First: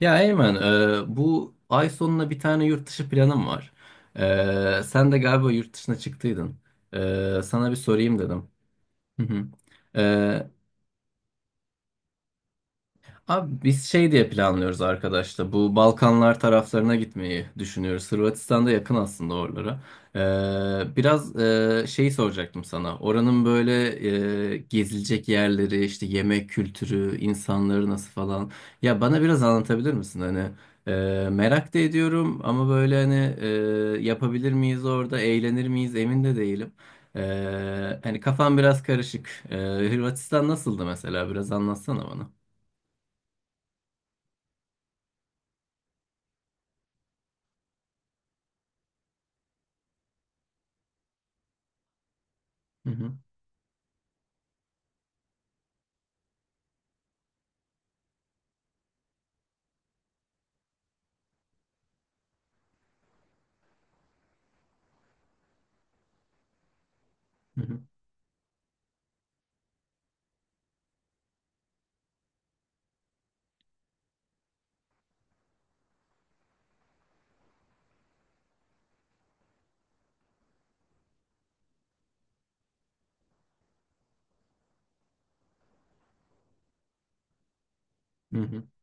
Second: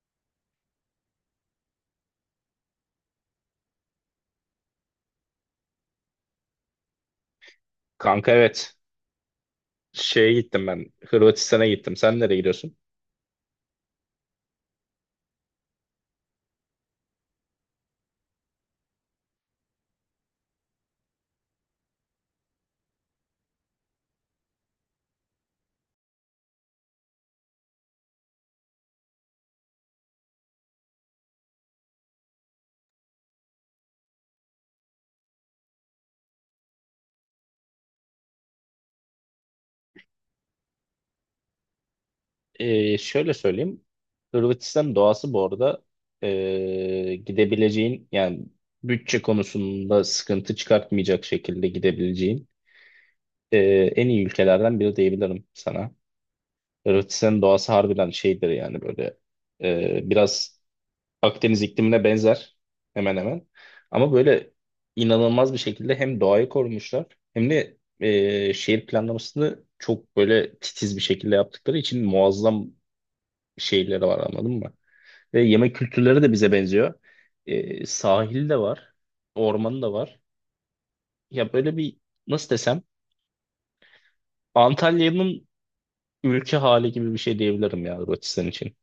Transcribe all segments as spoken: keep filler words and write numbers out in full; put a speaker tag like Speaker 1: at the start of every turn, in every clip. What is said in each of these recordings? Speaker 1: Ya Eymen, e, bu ay sonuna bir tane yurt dışı planım var. E, sen de galiba yurt dışına çıktıydın. E, sana bir sorayım
Speaker 2: Kanka
Speaker 1: dedim.
Speaker 2: evet.
Speaker 1: Hı hı.
Speaker 2: Şeye
Speaker 1: E,
Speaker 2: gittim ben. Hırvatistan'a gittim. Sen nereye gidiyorsun?
Speaker 1: Abi biz şey diye planlıyoruz arkadaşlar. Bu Balkanlar taraflarına gitmeyi düşünüyoruz. Hırvatistan'da yakın aslında oralara. Ee, biraz e, şey soracaktım sana. Oranın böyle e, gezilecek yerleri, işte yemek kültürü, insanları nasıl falan. Ya bana biraz anlatabilir misin? Hani e, merak da ediyorum ama böyle hani e, yapabilir miyiz orada, eğlenir miyiz emin de değilim. Ee, hani kafam biraz karışık. Ee, Hırvatistan nasıldı mesela? Biraz anlatsana bana.
Speaker 2: Ee, şöyle söyleyeyim. Hırvatistan doğası bu arada, ee, gidebileceğin yani bütçe konusunda sıkıntı çıkartmayacak şekilde gidebileceğin ee, en iyi ülkelerden biri diyebilirim sana. Hırvatistan'ın doğası harbiden şeydir yani böyle ee, biraz Akdeniz iklimine benzer hemen hemen. Ama böyle inanılmaz bir şekilde hem doğayı korumuşlar, hem
Speaker 1: Hı
Speaker 2: de
Speaker 1: hı,
Speaker 2: e, şehir planlamasını çok böyle titiz bir şekilde yaptıkları için muazzam şehirleri var, anladın mı? Ve yemek kültürleri de bize benziyor. E, sahil de var, ormanı da var. Ya böyle bir, nasıl desem, Antalya'nın ülke hali gibi bir şey diyebilirim ya
Speaker 1: hı
Speaker 2: Hırvatistan
Speaker 1: hı,
Speaker 2: için.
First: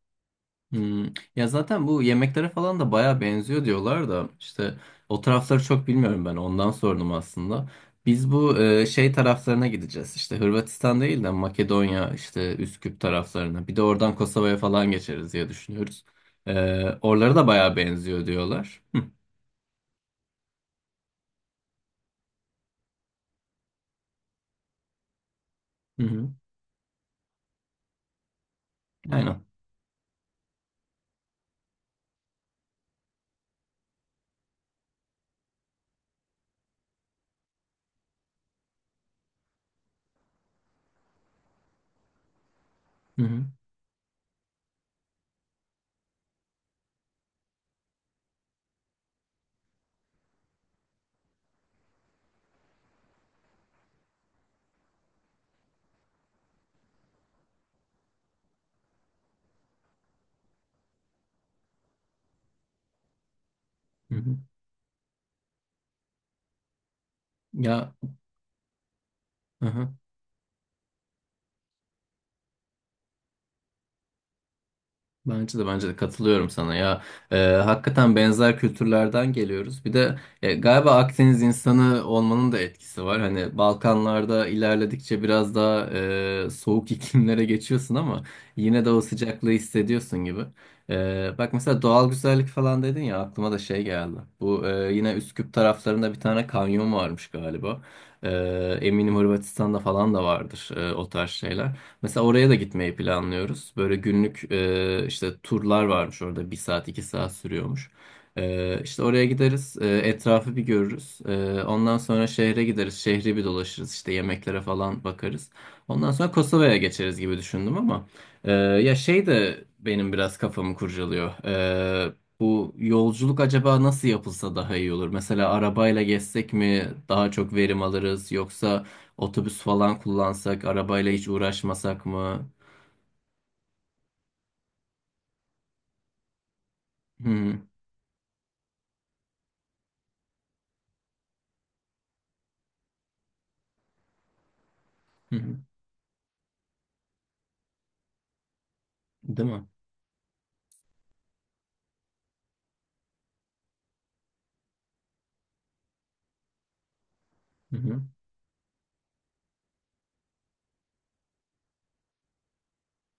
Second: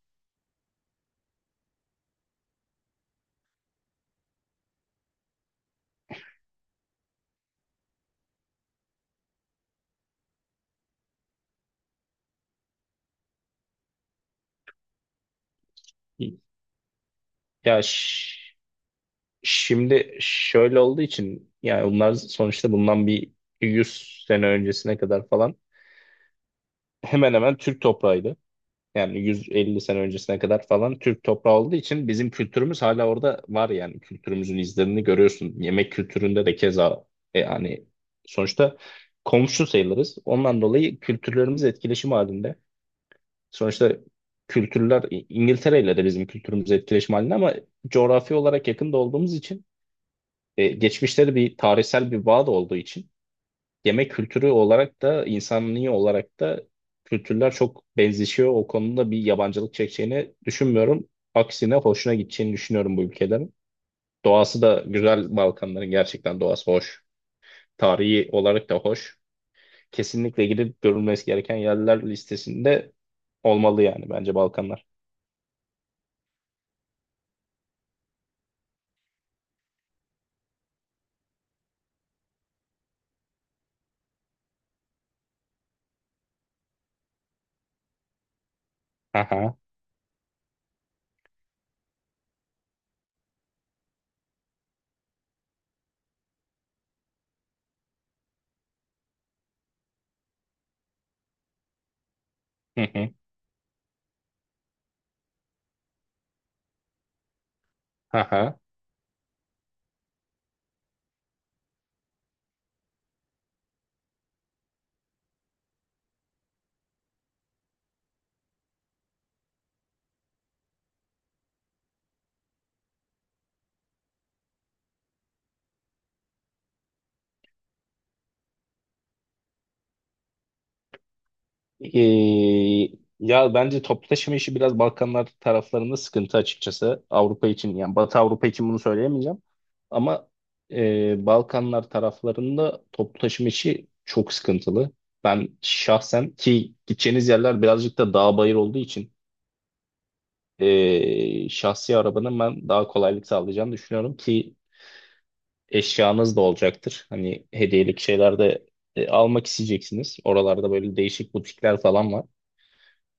Speaker 1: hı. Ya zaten bu yemeklere falan da baya benziyor diyorlar da işte o tarafları çok bilmiyorum ben ondan sordum aslında. Biz bu e, şey taraflarına gideceğiz işte Hırvatistan değil de Makedonya işte Üsküp taraflarına bir de oradan Kosova'ya falan geçeriz diye düşünüyoruz. E, oralara da baya
Speaker 2: Ya
Speaker 1: benziyor
Speaker 2: ş-
Speaker 1: diyorlar. Hı
Speaker 2: Şimdi şöyle olduğu için, yani bunlar sonuçta bundan bir yüz sene öncesine kadar falan
Speaker 1: hı, hı.
Speaker 2: hemen hemen Türk toprağıydı. Yani
Speaker 1: Aynen.
Speaker 2: yüz elli sene öncesine kadar falan Türk toprağı olduğu için bizim kültürümüz hala orada var, yani kültürümüzün izlerini görüyorsun. Yemek kültüründe de keza e, yani sonuçta komşu sayılırız. Ondan dolayı kültürlerimiz etkileşim halinde.
Speaker 1: Hı hı,
Speaker 2: Sonuçta kültürler, İ- İngiltere ile de bizim kültürümüz etkileşim halinde, ama coğrafi olarak yakında olduğumuz için, e, geçmişte de bir tarihsel bir bağ da olduğu için, yemek kültürü olarak da insanlığı olarak da kültürler çok benzişiyor. O konuda bir yabancılık çekeceğini düşünmüyorum. Aksine hoşuna gideceğini düşünüyorum bu ülkelerin.
Speaker 1: hı hı.
Speaker 2: Doğası da güzel, Balkanların gerçekten doğası hoş.
Speaker 1: Ya
Speaker 2: Tarihi olarak da hoş.
Speaker 1: hı hı.
Speaker 2: Kesinlikle gidip görülmesi gereken yerler listesinde olmalı yani, bence, Balkanlar.
Speaker 1: Bence de bence de katılıyorum sana ya. Ee, hakikaten benzer kültürlerden geliyoruz bir de e, galiba Akdeniz insanı olmanın da etkisi var hani Balkanlarda ilerledikçe biraz daha e, soğuk iklimlere geçiyorsun ama yine de o sıcaklığı
Speaker 2: Aha.
Speaker 1: hissediyorsun gibi. Ee, bak mesela doğal güzellik falan dedin ya aklıma da şey geldi bu e, yine Üsküp taraflarında bir tane kanyon varmış galiba. Ee, eminim Hırvatistan'da falan da vardır e, o tarz şeyler. Mesela oraya da
Speaker 2: Hı
Speaker 1: gitmeyi
Speaker 2: hı.
Speaker 1: planlıyoruz. Böyle günlük e, işte turlar varmış orada. Bir saat, iki saat sürüyormuş.
Speaker 2: Aha.
Speaker 1: E, işte oraya gideriz. E, etrafı bir görürüz. E, ondan sonra şehre gideriz. Şehri bir dolaşırız. İşte yemeklere falan bakarız. Ondan sonra Kosova'ya geçeriz gibi düşündüm ama e, ya şey de benim biraz kafamı kurcalıyor. E, bu yolculuk acaba nasıl yapılsa daha iyi olur? Mesela arabayla gezsek mi daha çok verim alırız yoksa otobüs falan kullansak, arabayla hiç uğraşmasak mı?
Speaker 2: Ee, Ya bence toplu taşıma işi biraz Balkanlar taraflarında sıkıntı, açıkçası.
Speaker 1: Hı
Speaker 2: Avrupa
Speaker 1: hı.
Speaker 2: için, yani Batı Avrupa için bunu söyleyemeyeceğim. Ama e, Balkanlar taraflarında toplu taşıma işi çok sıkıntılı.
Speaker 1: Hı
Speaker 2: Ben
Speaker 1: hı.
Speaker 2: şahsen, ki gideceğiniz yerler birazcık da dağ bayır olduğu için,
Speaker 1: Değil mi?
Speaker 2: e, şahsi arabanın ben daha kolaylık sağlayacağını düşünüyorum, ki eşyanız da olacaktır. Hani
Speaker 1: Hı
Speaker 2: hediyelik
Speaker 1: hı.
Speaker 2: şeyler de e, almak isteyeceksiniz. Oralarda böyle değişik butikler falan var.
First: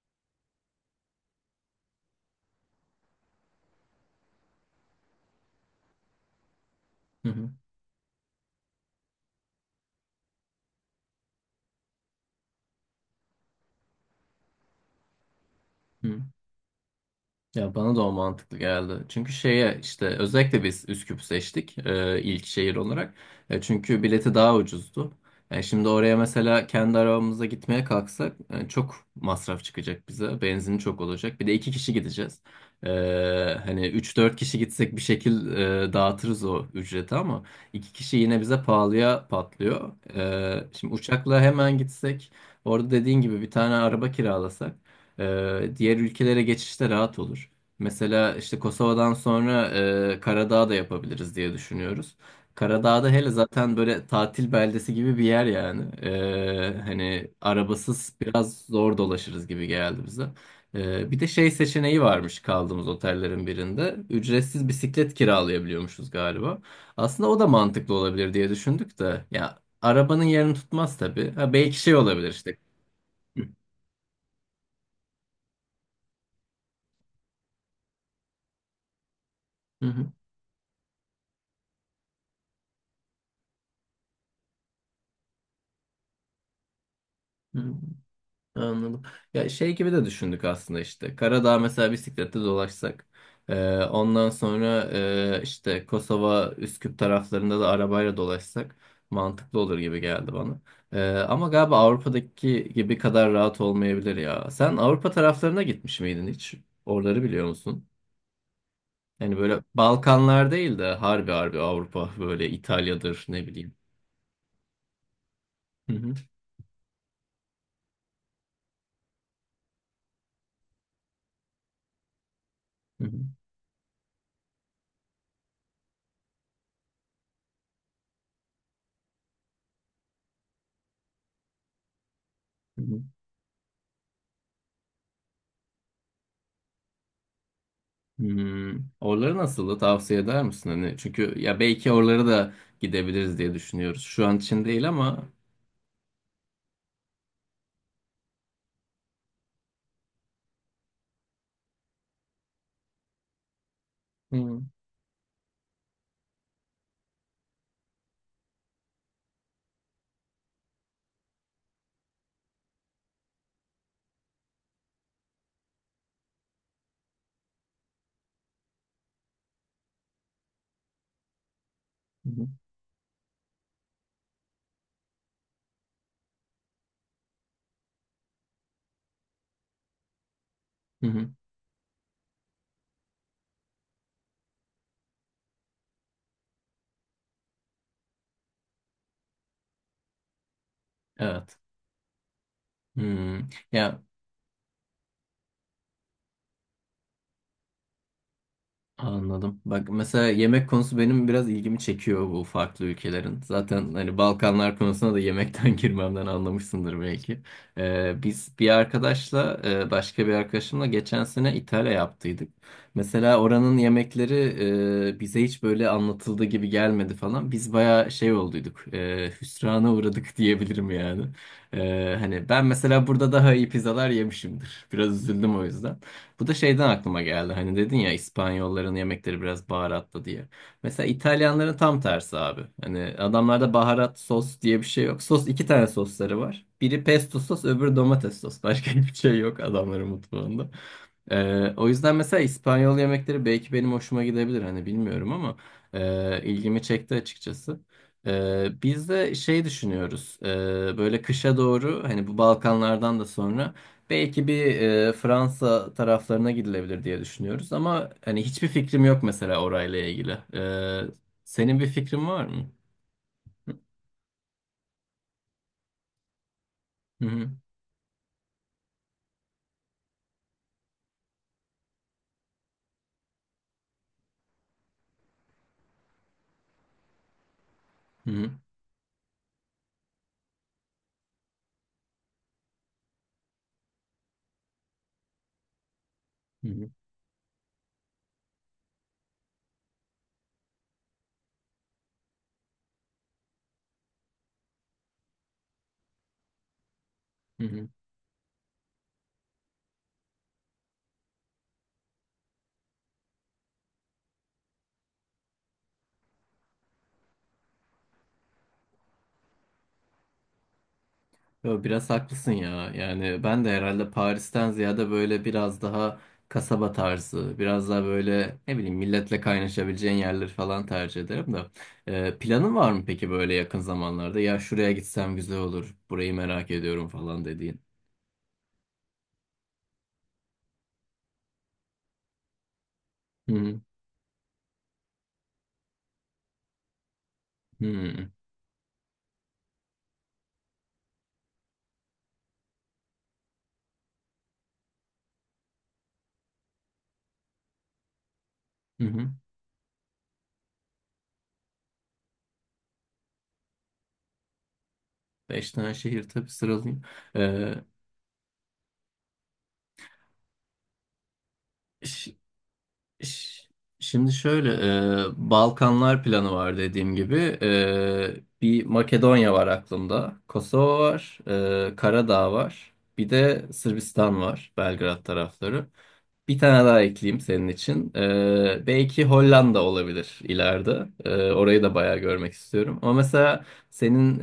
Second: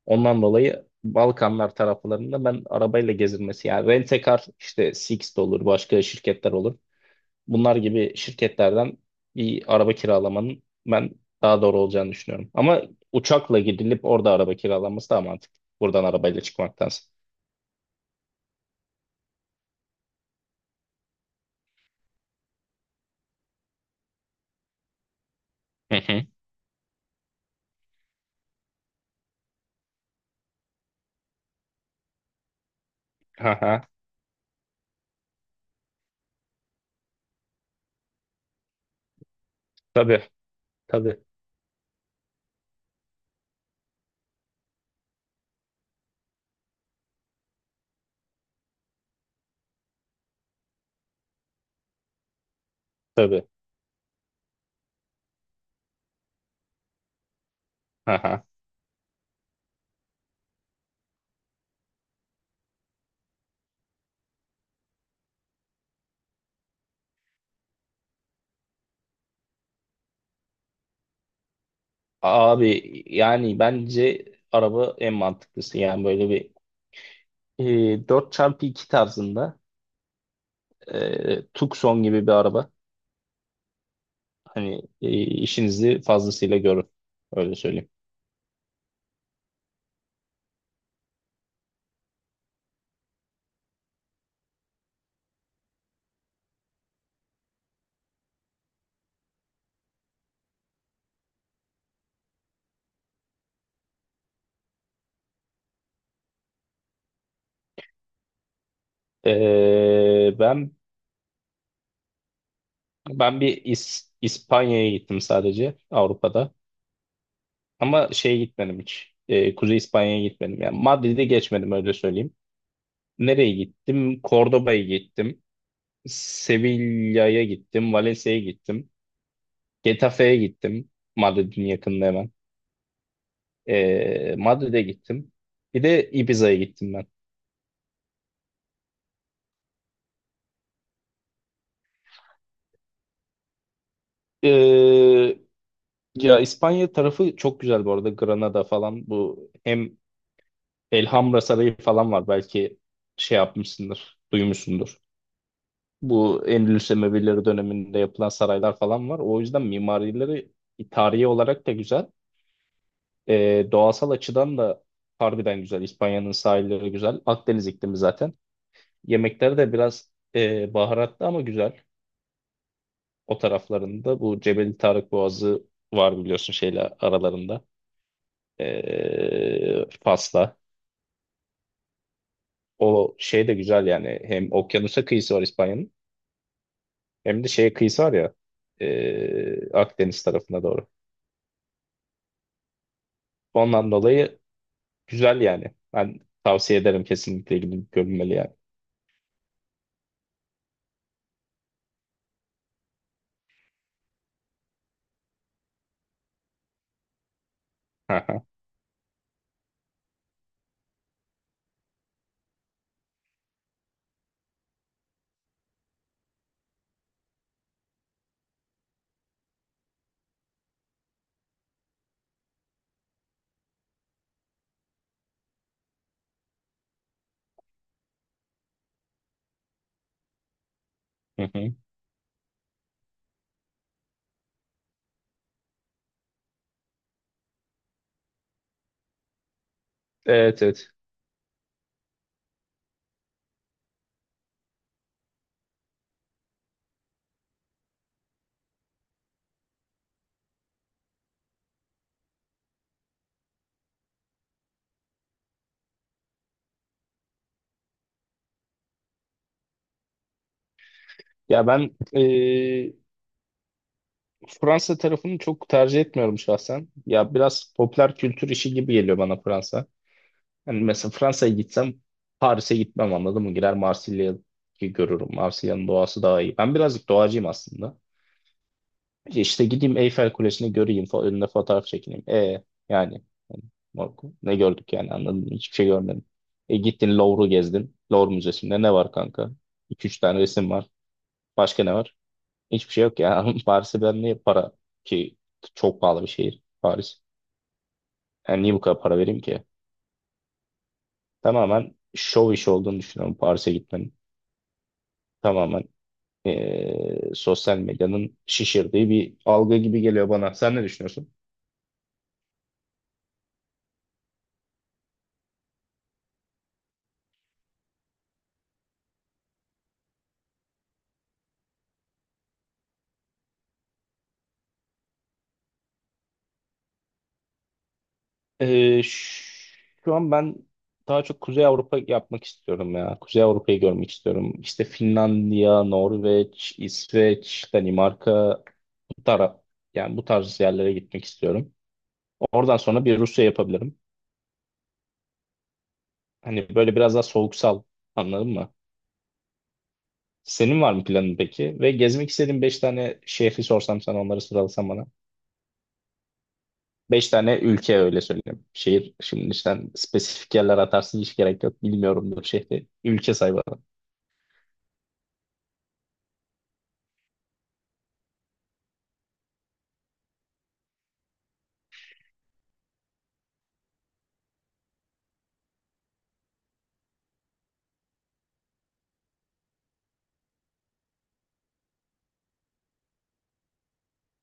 Speaker 2: Ondan dolayı Balkanlar taraflarında ben arabayla gezilmesi, yani Rent-A-Car, işte Sixt olur, başka şirketler olur.
Speaker 1: Hı hı.
Speaker 2: Bunlar gibi şirketlerden bir araba kiralamanın ben daha doğru olacağını düşünüyorum. Ama uçakla gidilip orada araba kiralanması daha mantıklı, buradan
Speaker 1: Hı.
Speaker 2: arabayla çıkmaktansa.
Speaker 1: Ya bana da o mantıklı geldi. Çünkü şeye işte özellikle biz Üsküp seçtik e, ilk şehir olarak. E, çünkü bileti daha ucuzdu. E, şimdi
Speaker 2: Hı
Speaker 1: oraya
Speaker 2: hı.
Speaker 1: mesela kendi arabamıza gitmeye kalksak e, çok masraf çıkacak bize. Benzin çok olacak. Bir de iki kişi gideceğiz. E,
Speaker 2: Haha.
Speaker 1: hani üç dört kişi gitsek bir şekil e, dağıtırız o ücreti ama iki kişi yine bize pahalıya patlıyor.
Speaker 2: Tabii.
Speaker 1: E, şimdi
Speaker 2: Tabii.
Speaker 1: uçakla hemen gitsek orada dediğin gibi bir tane araba kiralasak, ee, diğer ülkelere geçişte rahat olur. Mesela işte Kosova'dan sonra e, Karadağ da yapabiliriz diye düşünüyoruz. Karadağ'da hele
Speaker 2: Tabii.
Speaker 1: zaten böyle tatil beldesi gibi bir yer yani. Ee, hani arabasız
Speaker 2: Haha.
Speaker 1: biraz zor dolaşırız gibi geldi bize. Ee, bir de şey seçeneği varmış kaldığımız otellerin birinde. Ücretsiz bisiklet kiralayabiliyormuşuz galiba. Aslında o da mantıklı olabilir diye düşündük de. Ya arabanın yerini tutmaz tabii. Ha, belki şey olabilir işte.
Speaker 2: Abi yani bence araba en mantıklısı. Yani böyle bir, e, dört çarpı iki tarzında,
Speaker 1: Hı hı.
Speaker 2: e, Tucson gibi bir araba. Hani e, işinizi fazlasıyla görün. Öyle
Speaker 1: Hı.
Speaker 2: söyleyeyim.
Speaker 1: Anladım. Ya şey gibi de düşündük aslında işte. Karadağ mesela bisiklette dolaşsak. Ee, ondan sonra e, işte Kosova, Üsküp taraflarında da arabayla dolaşsak mantıklı olur gibi geldi bana. Ee, ama galiba Avrupa'daki gibi kadar rahat olmayabilir ya. Sen Avrupa taraflarına gitmiş miydin hiç? Oraları biliyor musun? Yani böyle
Speaker 2: Ee,
Speaker 1: Balkanlar
Speaker 2: ben
Speaker 1: değil de harbi harbi Avrupa böyle İtalya'dır
Speaker 2: ben
Speaker 1: ne
Speaker 2: bir
Speaker 1: bileyim.
Speaker 2: İs- İspanya'ya gittim sadece
Speaker 1: Hı hı,
Speaker 2: Avrupa'da. Ama şeye gitmedim hiç. Ee, Kuzey İspanya'ya gitmedim. Yani Madrid'e geçmedim, öyle söyleyeyim.
Speaker 1: hı hı,
Speaker 2: Nereye gittim? Cordoba'ya gittim. Sevilla'ya gittim. Valencia'ya gittim. Getafe'ye gittim. Madrid'in yakınında hemen.
Speaker 1: hı hı.
Speaker 2: Ee, Madrid'e gittim. Bir de Ibiza'ya gittim ben.
Speaker 1: Hmm, oraları nasıldı? Tavsiye eder misin? Hani çünkü ya belki oralara da gidebiliriz diye düşünüyoruz. Şu an için değil ama.
Speaker 2: Ee, Ya İspanya tarafı çok güzel bu arada. Granada falan, bu hem Elhamra Sarayı falan var. Belki şey yapmışsındır,
Speaker 1: Hı hı.
Speaker 2: duymuşsundur. Bu Endülüs Emevileri döneminde yapılan saraylar falan var. O yüzden mimarileri tarihi olarak da güzel. Ee, doğasal açıdan da harbiden güzel. İspanya'nın sahilleri güzel. Akdeniz iklimi zaten. Yemekleri de biraz e, baharatlı ama güzel. O taraflarında bu Cebeli Tarık Boğazı var, biliyorsun, şeyle aralarında. Ee, Fas'la.
Speaker 1: Hı hı.
Speaker 2: O şey de güzel yani. Hem okyanusa kıyısı var İspanya'nın, hem de şeye kıyısı var ya, ee, Akdeniz tarafına doğru.
Speaker 1: Evet. Hmm.
Speaker 2: Ondan
Speaker 1: Ya
Speaker 2: dolayı güzel yani. Ben tavsiye ederim, kesinlikle gidip görünmeli yani.
Speaker 1: anladım. Bak mesela yemek konusu benim biraz ilgimi çekiyor bu farklı ülkelerin. Zaten hani Balkanlar konusuna da yemekten girmemden anlamışsındır belki. Ee,
Speaker 2: Aha,
Speaker 1: biz bir arkadaşla e, başka bir arkadaşımla geçen sene İtalya yaptıydık. Mesela oranın yemekleri e, bize hiç böyle anlatıldığı gibi gelmedi falan. Biz bayağı şey olduyduk. E, hüsrana uğradık diyebilirim yani. E, hani ben mesela burada daha iyi pizzalar yemişimdir. Biraz üzüldüm o yüzden. Bu da şeyden aklıma geldi. Hani dedin ya İspanyolların yemekleri biraz baharatlı diye. Mesela
Speaker 2: hı hı.
Speaker 1: İtalyanların tam tersi abi. Hani adamlarda baharat sos diye bir şey yok. Sos iki tane sosları var. Biri pesto sos, öbürü domates sos. Başka hiçbir şey yok adamların
Speaker 2: Evet
Speaker 1: mutfağında.
Speaker 2: evet.
Speaker 1: Ee, o yüzden mesela İspanyol yemekleri belki benim hoşuma gidebilir. Hani bilmiyorum ama e, ilgimi çekti açıkçası. Ee, biz de şey düşünüyoruz. Ee, böyle kışa doğru hani bu Balkanlardan da sonra. Belki bir e, Fransa taraflarına gidilebilir diye düşünüyoruz ama hani hiçbir fikrim yok mesela orayla ilgili. E,
Speaker 2: Ya
Speaker 1: senin bir
Speaker 2: ben
Speaker 1: fikrin var mı?
Speaker 2: ee, Fransa tarafını çok tercih etmiyorum şahsen.
Speaker 1: Hı
Speaker 2: Ya
Speaker 1: hı,
Speaker 2: biraz popüler kültür işi gibi geliyor bana Fransa. Yani mesela Fransa'ya gitsem, Paris'e gitmem, anladın mı? Girer Marsilya'yı görürüm. Marsilya'nın doğası daha iyi. Ben birazcık doğacıyım aslında.
Speaker 1: hı hı,
Speaker 2: İşte gideyim, Eyfel Kulesi'ni göreyim, fa önüne fotoğraf çekineyim. E yani Marco, ne gördük yani, anladın mı? Hiçbir şey görmedim.
Speaker 1: hı
Speaker 2: E
Speaker 1: hı,
Speaker 2: gittin Louvre'u gezdin. Louvre Müzesi'nde ne var kanka? iki üç tane resim var. Başka ne var? Hiçbir şey yok ya. Paris'e ben niye para ki, çok pahalı bir şehir Paris.
Speaker 1: hı hı.
Speaker 2: Yani niye bu kadar para vereyim ki? Tamamen şov işi olduğunu düşünüyorum Paris'e gitmenin. Tamamen e, sosyal medyanın şişirdiği bir algı gibi geliyor bana. Sen ne düşünüyorsun?
Speaker 1: Yo, biraz haklısın ya. Yani ben de herhalde Paris'ten ziyade böyle biraz daha kasaba tarzı, biraz daha böyle ne bileyim milletle kaynaşabileceğin yerleri falan tercih ederim de. E, planın var mı peki böyle yakın zamanlarda? Ya şuraya gitsem güzel olur, burayı merak ediyorum falan dediğin.
Speaker 2: E, ş- Şu an ben daha çok Kuzey Avrupa yapmak istiyorum ya. Kuzey
Speaker 1: Hı hı,
Speaker 2: Avrupa'yı görmek istiyorum. İşte Finlandiya, Norveç, İsveç,
Speaker 1: hı hı.
Speaker 2: Danimarka, bu taraf, yani bu tarz yerlere gitmek istiyorum. Oradan sonra bir Rusya yapabilirim. Hani böyle biraz daha soğuksal, anladın mı?
Speaker 1: Hı hı.
Speaker 2: Senin var mı planın peki? Ve gezmek istediğin beş tane şehri sorsam sana, onları sıralasam.
Speaker 1: Beş tane şehir tabii sıralayayım.
Speaker 2: Beş tane
Speaker 1: Ee,
Speaker 2: ülke, öyle söyleyeyim. Şehir, şimdi sen spesifik yerler atarsın, hiç gerek yok.
Speaker 1: ş-
Speaker 2: Bilmiyorumdur şehri. Ülke say
Speaker 1: ş-
Speaker 2: bana.
Speaker 1: şimdi şöyle e, Balkanlar planı var dediğim gibi. Ee, bir Makedonya var aklımda. Kosova var. E, Karadağ var. Bir de Sırbistan var. Belgrad tarafları. Bir tane daha ekleyeyim senin için. Ee, belki Hollanda olabilir ileride. Ee, orayı da bayağı görmek istiyorum. Ama mesela senin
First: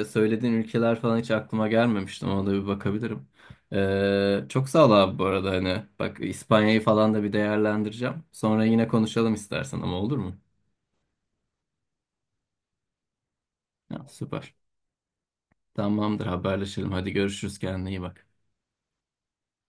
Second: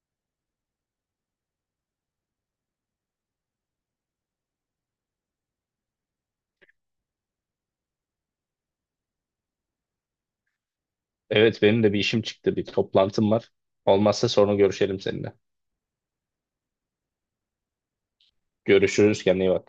Speaker 1: e, söylediğin ülkeler falan hiç aklıma gelmemişti. Ona da bir bakabilirim. Ee, çok sağ ol abi bu arada. Hani bak İspanya'yı falan da bir değerlendireceğim. Sonra yine konuşalım istersen ama olur mu?
Speaker 2: Evet, benim de bir işim çıktı. Bir toplantım var.
Speaker 1: Ya,
Speaker 2: Olmazsa
Speaker 1: süper.
Speaker 2: sonra görüşelim seninle.
Speaker 1: Tamamdır haberleşelim. Hadi görüşürüz kendine iyi bak.
Speaker 2: Görüşürüz, kendine iyi bak.